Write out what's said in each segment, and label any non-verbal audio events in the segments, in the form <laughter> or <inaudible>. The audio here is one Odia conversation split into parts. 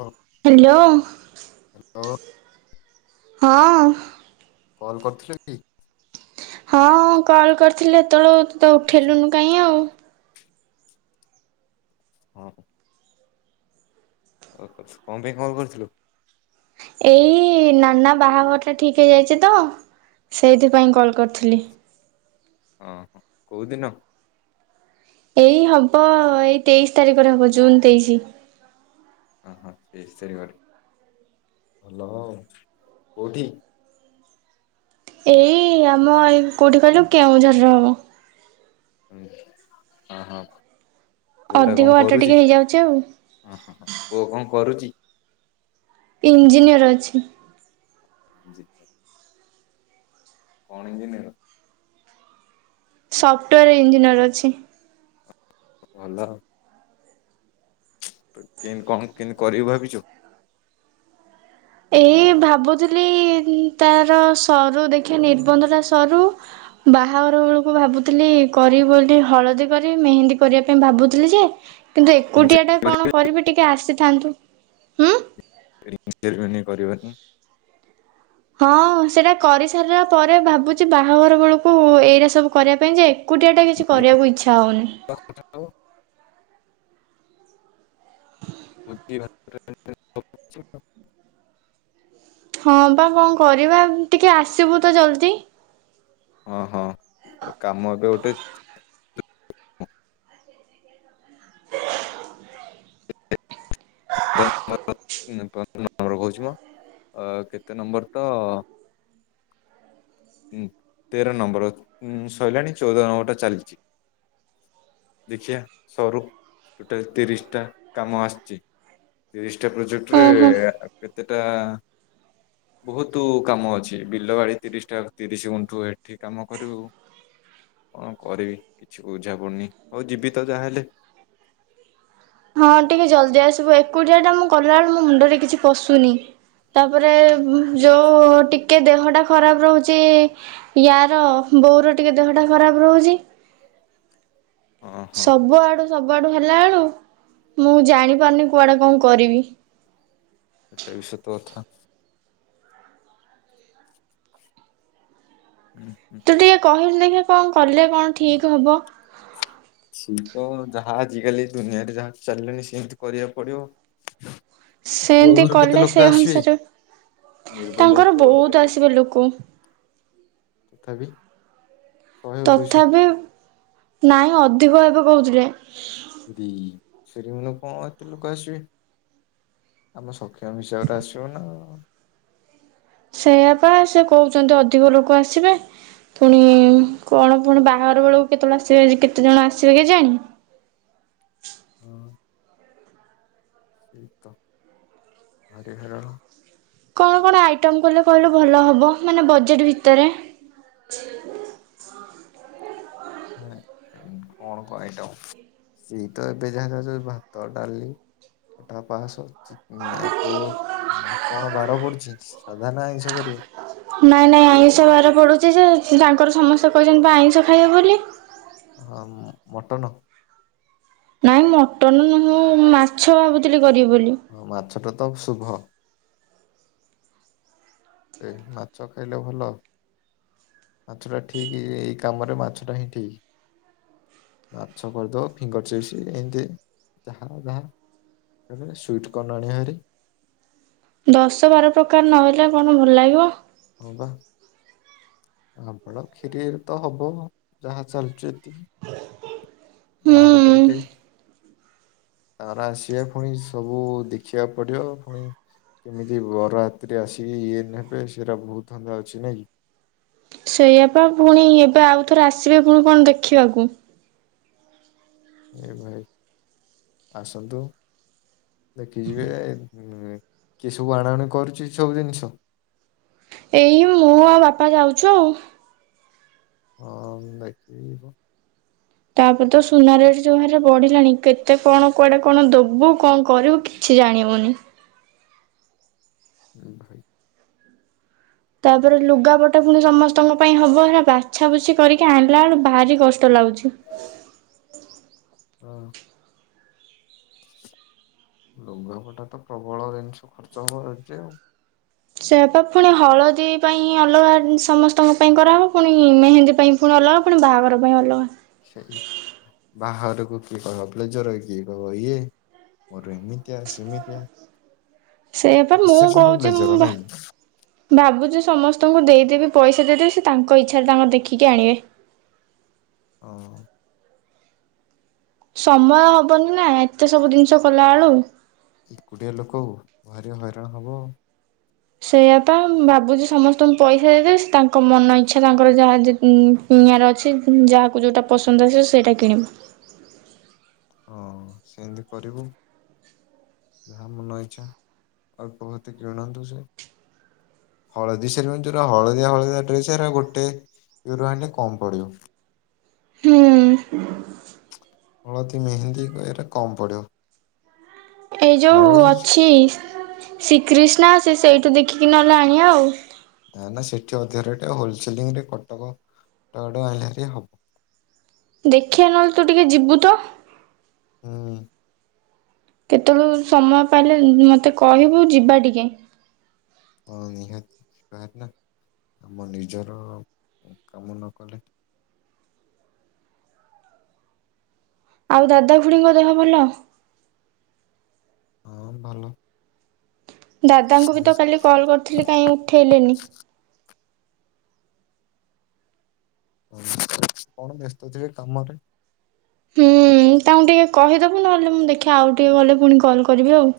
ହଁ ହ୍ୟାଲୋ <inaudible> ଆଉ ହଁ <inaudible> କଲ କରିଥିଲ କି? ହଁ କଲ କରିଥିଲି ହେତେବେଳୁ ତୁ ଉଠେଇଲୁନୁ କାଇଁ ଆଉ ଆଁ ହଁ <inaudible> କଣ ପାଇଁ କଲ କରିଥିଲୁ? ଏଇ ନାନା ବାହାଘର ଟା ଠିକ ହେଇଯାଇଛି ତ ସେଇଥିପାଇଁ କଲ କରିଥିଲି। ଆଁ ହଁ କୋଉ ଦିନ? ଏଇ ହବ ଏଇ ତେଇଶି ତାରିଖରେ ହବ ଜୁନ ତେଇଶି। ଅଁ ହଁ ତେଇଶି ତାରିଖ ରେ ଭଲ ଆଉ। କୋଉଠି? ଏଇ ଆମ ଏଇ କୋଉଠି କହିଲୁ କେଉଁଝର। ରହମ୍। <inaudible> ହୁଁ ହଁ ହଁ <inaudible> ପୁଅ ଟା ଅଧିକ କଣ ବାଟ ଟିକେ କରୁଚି। ହେଇଯାଉଛି ଆଉ ଅଁ ହଁ ପୁଅ କଣ କରୁଚି? ଇଞ୍ଜିନିୟର ଅଛି। ଜି <inaudible> କଣ ଇଞ୍ଜିନିୟର? ସଫ୍ଟଓୟାର ଇଞ୍ଜିନିୟର ଅଛି। ଭଲ କେ କଣ କେମିତି କରିବି ଭାବିଛୁ? ଏଇ ଭାବୁଥିଲି ତାର ସରୁ ଦେଖିବା ନିର୍ବନ୍ଧ ଟା ସରୁ ବାହାଘର ବେଳକୁ ଭାବୁଥିଲି କରି ବୋଲି ହଳଦୀ କରି ମେହେନ୍ଦୀ କରିବା ପାଇଁ ଭାବୁଥିଲି ଯେ କିନ୍ତୁ ଏକୁଟିଆ ଟା କଣ କରିବି ଟିକେ ଆସିଥାନ୍ତୁ ହୁଁ। ରିଙ୍ଗ୍ ସେରିମନି କରିବନି। ହଁ ସେଇଟା କରିସାରିଲା ପରେ ଭାବୁଛି ବାହାଘର ବେଳକୁ ଏଇଟା ସବୁ କରିବା ପାଇଁ ଯେ ଏକୁଟିଆ ଟା କିଛି ହଁ କରିବାକୁ ଇଚ୍ଛା ହଉନି। ହଁ ବା କଣ କରିବା ଟିକେ ଆସିବୁ ତ ଜଲଦି। ହଁ ହଁ କାମ ଏବେ ଗୁଟେ ପନ୍ଦର ନମ୍ବର କହୁଛି ମୋ କେତେ ନମ୍ବର ତ ତେର ନମ୍ବର ସରିଲାଣି ଚଉଦ ନମ୍ବର ଟା ଚାଲିଛି ଦେଖିବା ସରୁ ଟୋଟାଲ ତିରିଶ ଟା କାମ ଆସିଛି। କ୍ରିଶ ଗୋଟେ ପ୍ରୋଜେକ୍ଟରେ ଓହୋ ଏତେଟା ବହୁତ କାମ ଅଛି ବିଲ ବାଡ଼ି ତିରିଶଟା ତିରିଶ ଗୁଣ୍ଠୁ ଏଠି କାମ କରିବୁ କଣ କରିବି କିଛି ବୁଝା ପଡୁନି ଆଉ ଯିବି ତ ଯାହାହେଲେ। ହଁ ଟିକେ ଜଲଦି ଆସିବୁ ଏକୁଟିଆ ଟା ମୁଁ କଲା ବେଳକୁ ମୋ ମୁଣ୍ଡରେ କିଛି ପଶୁନି ତାପରେ ଯୋଉ ଟିକେ ଦେହଟା ଖରାପ ରହୁଛି ୟାର ବୋଉର ଟିକେ ଦେହ ଟା ଖରାପ ରହୁଛି। ହଁ ହଁ। ସବୁ ଆଡୁ ସବୁଆଡୁ ହେଲା ବେଳୁ ମୁଁ ଜାଣି ପାରୁନି କୁଆଡେ କଣ କରିବି। ଏଟା ବି ସତ କଥା। ହୁଁ ହୁଁ। ତୁ ଟିକେ କହିଲୁ ଏ କଣ କଲେ କଣ ଠିକ ହେବ। ଯାହା ଆଜିକାଲି ଦୁନିଆରେ ଯାହା ଚାଲିଲାଣି ସେମିତି କରିବାକୁ ପଡିବ। ପୁଅ ସେମିତି ଘରୁ କେତେ କଲେ ଲୋକ ସେ ଆସିବେ ଅନୁସାରେ ନିର୍ବନ୍ଧକୁ ତାଙ୍କର ପୁଅ ଘରୁ କେତେ ବହୁତ ଆସିବେ ଲୋକ। ତଥାପି। ଶହେ ଦୁଇଶହ। ତଥାପି ନାଇଁ ଅଧିକ ଏବେ କହୁଥିଲେ। ବେ ସେ କଣ ଏତେ ଲୋକ ଆସିବେ ଆମ <unintelligible> ଆସିବ ନା ସେଇଆାପା ସେ କହୁଛନ୍ତି ଅଧିକ ଲୋକ ଆସିବେ ପୁଣି କଣ କଣ ବାହାଘର ବେଳକୁ କେତେବେଳେ ଆସିବେ କେତେ ଜଣ ଆସିବେ କେ ଜାଣି। ହଁ ସେଇ ତ ହାରି ହଇରାଣ। କଣ କଣ ଆଇଟମ କଲେ କହିଲେ ଭଲ ହବ ମାନେ ବଜେଟ ଭିତରେ। କଣ କଣ ଆଇଟମ ସେଇ ତ ଏବେ ଯାହା ଯାଉ ଭାତ ଡାଲି ଖଟା ପାସ ନାଇ କଉ କଣ ବାର ପଡୁଛି? ସାଧା ନା ଆଇଁଷ କରିବ? ନାଇଁ ନାଇଁ ଆଇଁଷ ବାରେ ପଡୁଛି ଯେ ତାଙ୍କର ସମସ୍ତେ କହିଛନ୍ତି ବା ଆଇଁଷ ଖାଇବେ ବୋଲି। ହଁ ମଟନ ନାଇଁ ମଟନ ନୁହଁ ମାଛ ଭାବୁଥିଲି। କରିବି ବୋଲି। ହଁ ମାଛଟା ତ ଶୁଭ ମାଛ ଖାଇଲେ ଭଲ ମାଛଟା ଠିକ ଏଇ କାମରେ ମାଛଟା ହିଁ ଠିକ ମାଛ କରିଦବ ଫିଙ୍ଗର ଚିପ୍ସ ଏମିତି ଯାହା ଯାହା ସୁଇଟ କର୍ଣ ଆଣିବା ଭାରି ଦଶ ବାର ପ୍ରକାର ନହଲେ କଣ ଭଲ ଲାଗିବ ହଁ ବା ଆପଣ କ୍ଷିରିରେ ତ ହବ ଯାହା ଚାଲିଚି। ହୁଁ ବାହାଘରଟେ ଗୋଟେ ତାର ଆସିବା ପୁଣି ସବୁ ଦେଖିବାକୁ ପଡିବ ପୁଣି କେମିତି ବର ରାତିରେ ଆସିକି ଇଏ ନେବେ ସେଟା ବହୁତ ଧନ୍ଦା ଅଛି ନାଇଁ କି ସେଇଆପା ପୁଣି ଏବେ ଆଉଥରେ ଆସିବେ ପୁଣି କଣ ଦେଖିବାକୁ ଏ ଭାଇ ଆସନ୍ତୁ ଦେଖିଯିବେ କିଏ ସବୁ ଆଣା ଆଣି କରୁଛି ସବୁ ଜିନିଷ ଏଇ ମୁଁ ଆଉ ବାପା ଯାଉଛୁ ଆଉ ହଁ ଦେଖିବ ତାପରେ ତ ସୁନା ରେଟ ଯୋ ବାରେ ବଢିଲାଣି କେତେ କଣ କୁଆଡେ କଣ ଦବୁ କଣ କରିବୁ କିଛି ଜାଣିବୁନି ହଁ ଭାଇ ତାପରେ ଲୁଗାପଟା ପୁଣି ସମସ୍ତଙ୍କ ପାଇଁ ହବ ହେଲା ବାଛା ବୁଛି କରିକି ଆଣିଲା ବେଳ ଭାରି କଷ୍ଟ ଲାଗୁଛି। ହଁ ଲୁଗାପଟା ତ ପ୍ରବଳ ଜିନିଷ ଖର୍ଚ୍ଚ ହବ ରହିଛି ଆଉ ସେଇଆ ପା ପୁଣି ହଳଦୀ ପାଇଁ ଅଲଗା ସମସ୍ତଙ୍କ ପାଇଁ କରାହବ ପୁଣି ମେହେନ୍ଦୀ ପାଇଁ ପୁଣି ଅଲଗା ପୁଣି ବାହାଘର ପାଇଁ ଅଲଗା ସେଇ ବାହାଘରକୁ କିଏ କହିବ ବ୍ଲେଜର କିଏ କବ ଇଏ ମ ଏମିତିଆ ସେମିତିଆ ସେଇଆପା ମୁଁ ସେ ସବୁ କହୁଛି ମୁଁ ବ୍ଲେଜର ନାଇଁ କି? ଭା-ଭାବୁଛି ସମସ୍ତଙ୍କୁ ଦେଇ ଦେବି ପଇସା ଦେଇଦେବି ସେ ତାଙ୍କ ଇଚ୍ଛାରେ ତାଙ୍କର ଦେଖିକି ଆଣିବେ। ହଁ ସମୟ ହବନି ନା ଏତେ ସବୁ ଜିନିଷ କଲାବେଳୁ ଏକୁଟିଆ ଲୋକ ଭାରି ହଇରାଣ ହବ ଆଉ ସେଇୟା ତ ମୁଁ ଭାବୁଛି ସମସ୍ତଙ୍କୁ ପଇସା ଦେଇଦେବି ତାଙ୍କ ମନ ଇଚ୍ଛା ତାଙ୍କର ଯାହା କି -କିଣିଆର ଅଛି ଯାହାକୁ ଯୋଉଟା ପସନ୍ଦ ଅଛି ସେଇଟା କିଣିବ। ହଁ ସେମିତି କରିବୁ ଯାହା ମନ ଇଚ୍ଛା ଅଳ୍ପତି କିଣନ୍ତୁ ସେ ହଳଦୀ ସେରିମନି ଯଉରା ହଳଦିଆ ହଳଦିଆ ଡ୍ରେସ ଗୋଟେ ରୁ ଆଣିଲେ କମ ପଡିବ। ହୁଁ ହଳଦୀ ମେହେନ୍ଦୀ ଏଇରା କମ ପଡ଼ିବ। ଏଇ ଯୋଉ ଅଛି। ଶ୍ରୀକ୍ରୀିଷ୍ଣା ସେ ସେଇଠୁ ଦେଖିକି ନହେଲେ ଆଣିବା ଆଉ ନା ନା ସେଠି ଅଧିକା ରେଟ ହୋଲସେଲିଂରେ କଟକ ଆଡୁ ଆଣିଲେ ଭାରି ହବ ଦେଖିବା ନହେଲେ ତୁ ଟିକେ ଯିବୁ ତ ହୁଁ କେତେଳୁ ସମୟ ପାଇଲେ ମତେ କହିବୁ ଯିବା ଟିକେ କଣ ନିହାତି ନା ଆମ ନିଜର କାମ ନ କଲେ ଆଉ ଦାଦା ଖୁଡିଙ୍କ ଦେହ ଭଲ? ହଁ ଭଲ ଦାଦାଙ୍କୁ ବି ତ କାଲି କଲ କରିଥିଲି କାହିଁ ଉଠେଇଲେନି। ଆଉ କଣ ବ୍ୟସ୍ତ ଥିବେ କାମରେ ହୁଁ ତାଙ୍କୁ ଟିକେ କହିଦବୁ ନହେଲେ ମୁଁ ଦେଖିଆ ଆଉ ଟିକେ ଗଲେ ପୁଣି କଲ କରିବି ଆଉ।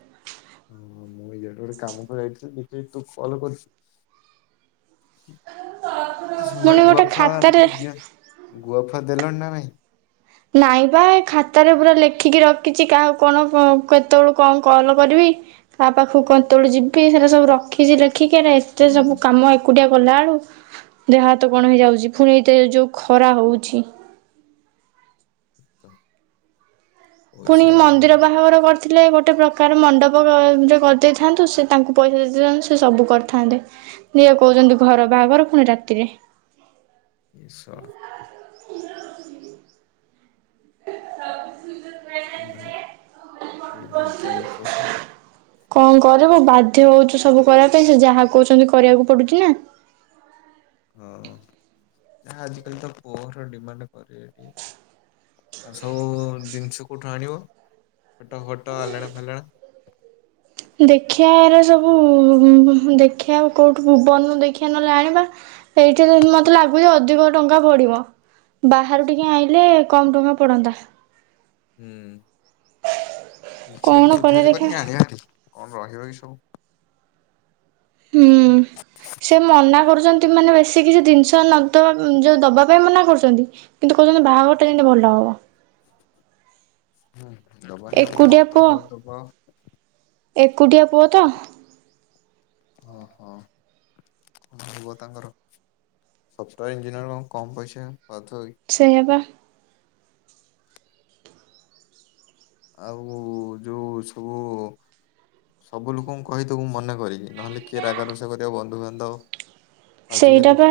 ହଁ ହଁ ମୁଁ ଇଆଡେ ଗୋଟେ କାମକୁ ଯାଇଥିଲିି ଦେଖିଲି ତୁ କଲ କରିଛୁ ପୁଣି ସରିଲାଣି ଗୁଆ ଗୋଟେ ଫୁଆ ଖାତାରେ ଯାହା ଗୁଆ ଫୁଆ ଦେଲଣି ନା ନାଇଁ। ନାଇଁ ବା ଏ ଖାତାରେ ପୁରା ଲେଖିକି ରଖିଛି କାହାକୁ କଣ ଉଁ କେତେବେଳୁ କଣ କଲ କରିବି କାହା ପାଖାକୁ କେତେବେଳୁ ଯିବି ସେଟା ସବୁ ରଖିଛି ଲେ ଖିକିରି ଏତେ ହୁଁ ସବୁ କାମ ଏକୁ ଏକୁଟିଆ କଲା ବେଳୁ ଦେହ ହାତ କଣ ହେଇଯାଉଛି ଫୁଣି ଏଇତେ ଏ ଯୋଉ ଖରା ହଉଛି। ତ ପୁଣି ପଇସା ମନ୍ଦିର ବାହାଘର କର ଥିଲେ ଗୋଟେ ପ୍ରକାର ମଣ୍ଡପ ବା ଯୋଉ କରିଦେଇଥାନ୍ତୁ ସେ ତାଙ୍କୁ ପଇସା ଦେଇ ଦେଇଥାନ୍ତୁ ସେ ସବୁ କରିଥାନ୍ତେ ଇଏ କହୁଛନ୍ତି ଘର ବାହାଘର ପୁଣି ରାତିରେ। ଏ ସଳା। <inaudible> ଏ ଭାଇ ଏମିତିଆ ଲୋକ ସିଏ। କଣ କରିବୁ ବାଧ୍ୟ ହଉଛୁ ସବୁ କରିଆ ପାଇଁ ସେ ଯାହା କହୁଛନ୍ତି କରିଆକୁ ପଡୁଛି ନା। ହଁ ନା ଆଜିକାଲି ତ ପୁଅ ଘର ଡିମାଣ୍ଡ କରିବେ ଟିକେ ଆଉ ସବୁ ଜିନିଷ କୋଉଠୁ ଆଣିବ ଖଟ ଫଟ ଆଲେଣା ଫାଲେଣା? ଦେଖିଆ ଏରେ ସବୁ ଉ ଦେଖିଆ କୋଉଠୁୁ ଭୁବନ ରୁ ଦେଖିଆ ନହେଲେ ଆଣିବା ଏଇଠି ତ ମତେ ଲାଗୁଛି ଅଧିକ ଟଙ୍କା ପଡିବ। ବାହାରୁ ଟିକେ ଆଇଁଲେ। କମ ଟଙ୍କା ପଡନ୍ତା। ହୁଁ। କିଛି କଣ ଏଇଠି ବୁଝା କରିବା ବୁଝି ଦେଖିବା କରିକି ଆଣିଆ ହେରି କଣ ରହିବ ଏ ସବୁ। ହୁଁ ସେ ମନା କରୁଛନ୍ତି ମାନେ ବେଶୀ କିଛି ଜିନିଷ ନଦବା ଯୋଉ ଦବା ପାଇଁ ମନା କରୁଛନ୍ତି କିନ୍ତୁ କହୁଛନ୍ତି ବାହାଘରଟା ଯେମିତି ଭଲ ହବ। ହୁଁ। ଦବନି ଆମ ଏକୁଟିଆ ପୁଅ କର୍ତ୍ତବ୍ୟ ଦବ। ଏକୁଟିଆ ପୁଅ ତ। ଓହୋ କଣ ହବ ତାଙ୍କର ସଫ୍ଟୟାର ଇଞ୍ଜିନିୟର କଣ କମ ପଇସା। ପାଉଥିବ କି? ସେଇଆ ବା। ଆଉ ଯୋଉ ସବୁ ସବୁ ଲୋକଙ୍କୁ କହିଦବୁ ମନେକ କରିକି ନ ହେଲେ କିଏ ରାଗ ରୁଷା କରିବ ବନ୍ଧୁବା ନ୍ଧବ। ସେଇଟା ବା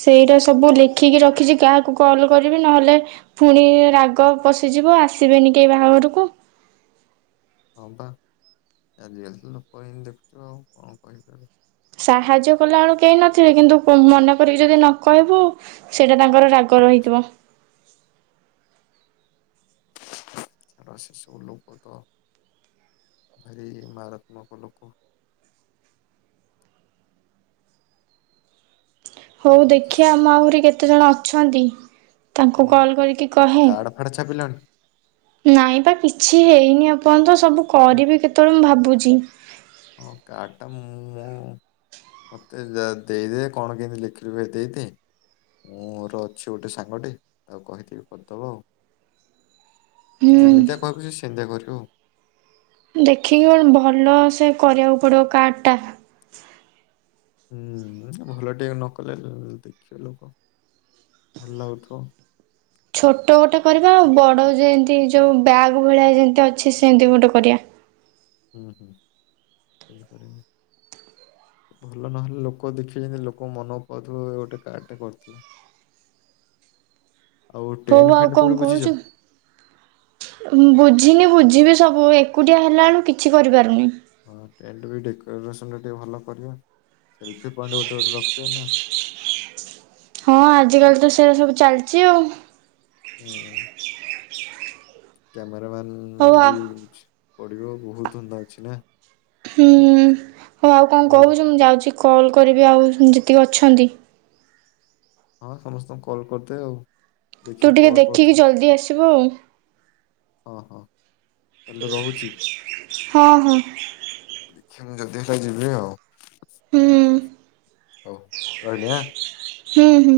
ସେଇଟା। ସବୁ ଲେଖିକି ରଖିଛି କାହାକୁ କଲ କରିବି ନ ହେଲେ ପୁଣି ରାଗ ପଶିଯିବ ଆସିବେନି କେହି ବାହାଘରକୁ। ହଁ ବା ଆଜି କାଲି ତ ଲୋକ ଏମିତି ଦେଖୁଛ ଆଉ କଣ କହିପାରିବ। ସାହାଯ୍ୟ କଲା ବେଳୁ କେହି ନଥିବେ କିନ୍ତୁ ମନେ କରିକି ଯଦି ନ କହିବୁ ସେଇଟା ତାଙ୍କର ରାଗ ରହିଥିବ। ଛାଡ ସେ ସବୁ ଲୋକ ତ ଭାରି ମାରାତ୍ମକ ଲୋକ। ହଉ ବୁଝୁଛି ଦେଖିଆ ଆମ ଆହୁରି କେ କେତେ ଜଣ ଅଛନ୍ତି। ତାଙ୍କୁ ହୁଁ କଲ୍ କରିକି କହେ। କାର୍ଡ ଫାଡ ଛାପିଲଣି ନାଇଁ ପା କିଛି ହେଇନି ଏପଅନ୍ତ। ସବୁ ଏ କରିବି କେତବେଳେ ମୁଁ ଭାବ ବୁଝି। ହଁ କାର୍ଡ଼ଟା ମୁଁ ମୋ ମୋତେ ଦେଇଦେ କଣ କେମିତି ଲେଖିବେ ଦେଇଦେ ମୋର ଅଛି ଗୋଟେ ସାଙ୍ଗଟେ ଆଉ କହିଥିବି କରିଦେବ ଆଉ। ଜୁମିତା ହୁଁ କରି କି ସେନ୍ଧା କରିବି ଉ। ଦେଖିକି କଣ ଭଲ ସେ କରିବାକୁ ପଡିବ କାର୍ଡ ଟା। ହୁଁ ଭଲ ଟିକେ ନକଲେ <inaudible> ଦେଖିବ ଲୋକ ଭଲ ଲାଗୁଥିବ ଛୋଟ ଗୋଟେ କରିବା, ଆଉ ବଡ ଯେମିତି ଯୋଉ ବ୍ୟାଗ ଭଳିଆ ଯେମତି ଅଛି ସେମିତି ଗୋଟେ କରିବା। ହୁଁ ହୁଁ <inaudible> ଭଲ ନହେଲେ ଲୋକ ଦେଖିବେ ଯେ ଲୋକ ମନ ପାଉଥିବା ଗୋଟେ କାର୍ଡଟେ କରିଥିଲେ। ହୋଉ ଆଉ କଣ କହୁଚୁ ବୁଝିନି ବୁଝି ଆଜି ବି ସବୁ ଏକୁଟିଆ ହେଲା ବେଳକୁ କିଛି କରିପାରୁନି। ହଁ ଟେଣ୍ଟ <unintelligible> ଟିକେ ଭଲ ପଡିବ। ସେଲ୍ଫି ପଏଣ୍ଟ ଗୋଟେ ଗୋଟେ ରଖିବେ ନା। ହଁ ଆଜି କାଲି ତ ସେଇଆ ସବୁ ଚାଲିଚି ଆଉ। ହୁଁ କେମେ ହଉ ଆ <unintelligible> ପଡିବ ବୋହୁତ ଧନ୍ଦା ଅଛି ନା। ହୁଁ ହୋଉ ଆଉ କଣ ହଉ କହୁଚୁ ମୁଁ ଯାଉଚି। କଲ୍ କରିବି ଆଉ ଯେତିକି ଅଛନ୍ତି। ହଁ ସମସ୍ତଙ୍କୁ କଲ୍ କରିଦେ ଆଉ। ତୁ ଦେଖିକି ଟିକେ କଲ୍ ଦେଖିକି କରିଥିବୁ। ଜଲ୍ଦି ଆସିବୁ ଆଉ। ହଁ ହଁ ତାହେଲେ ରହୁଚି। ହଁ ହଁ। ଦେଖିବା ମୁ ଜଲ୍ଦି ତ ଯିବି ଆଉ। ହୁଁ ହଉ ରହିଲି ଆଁ। ହୁଁ ହୁଁ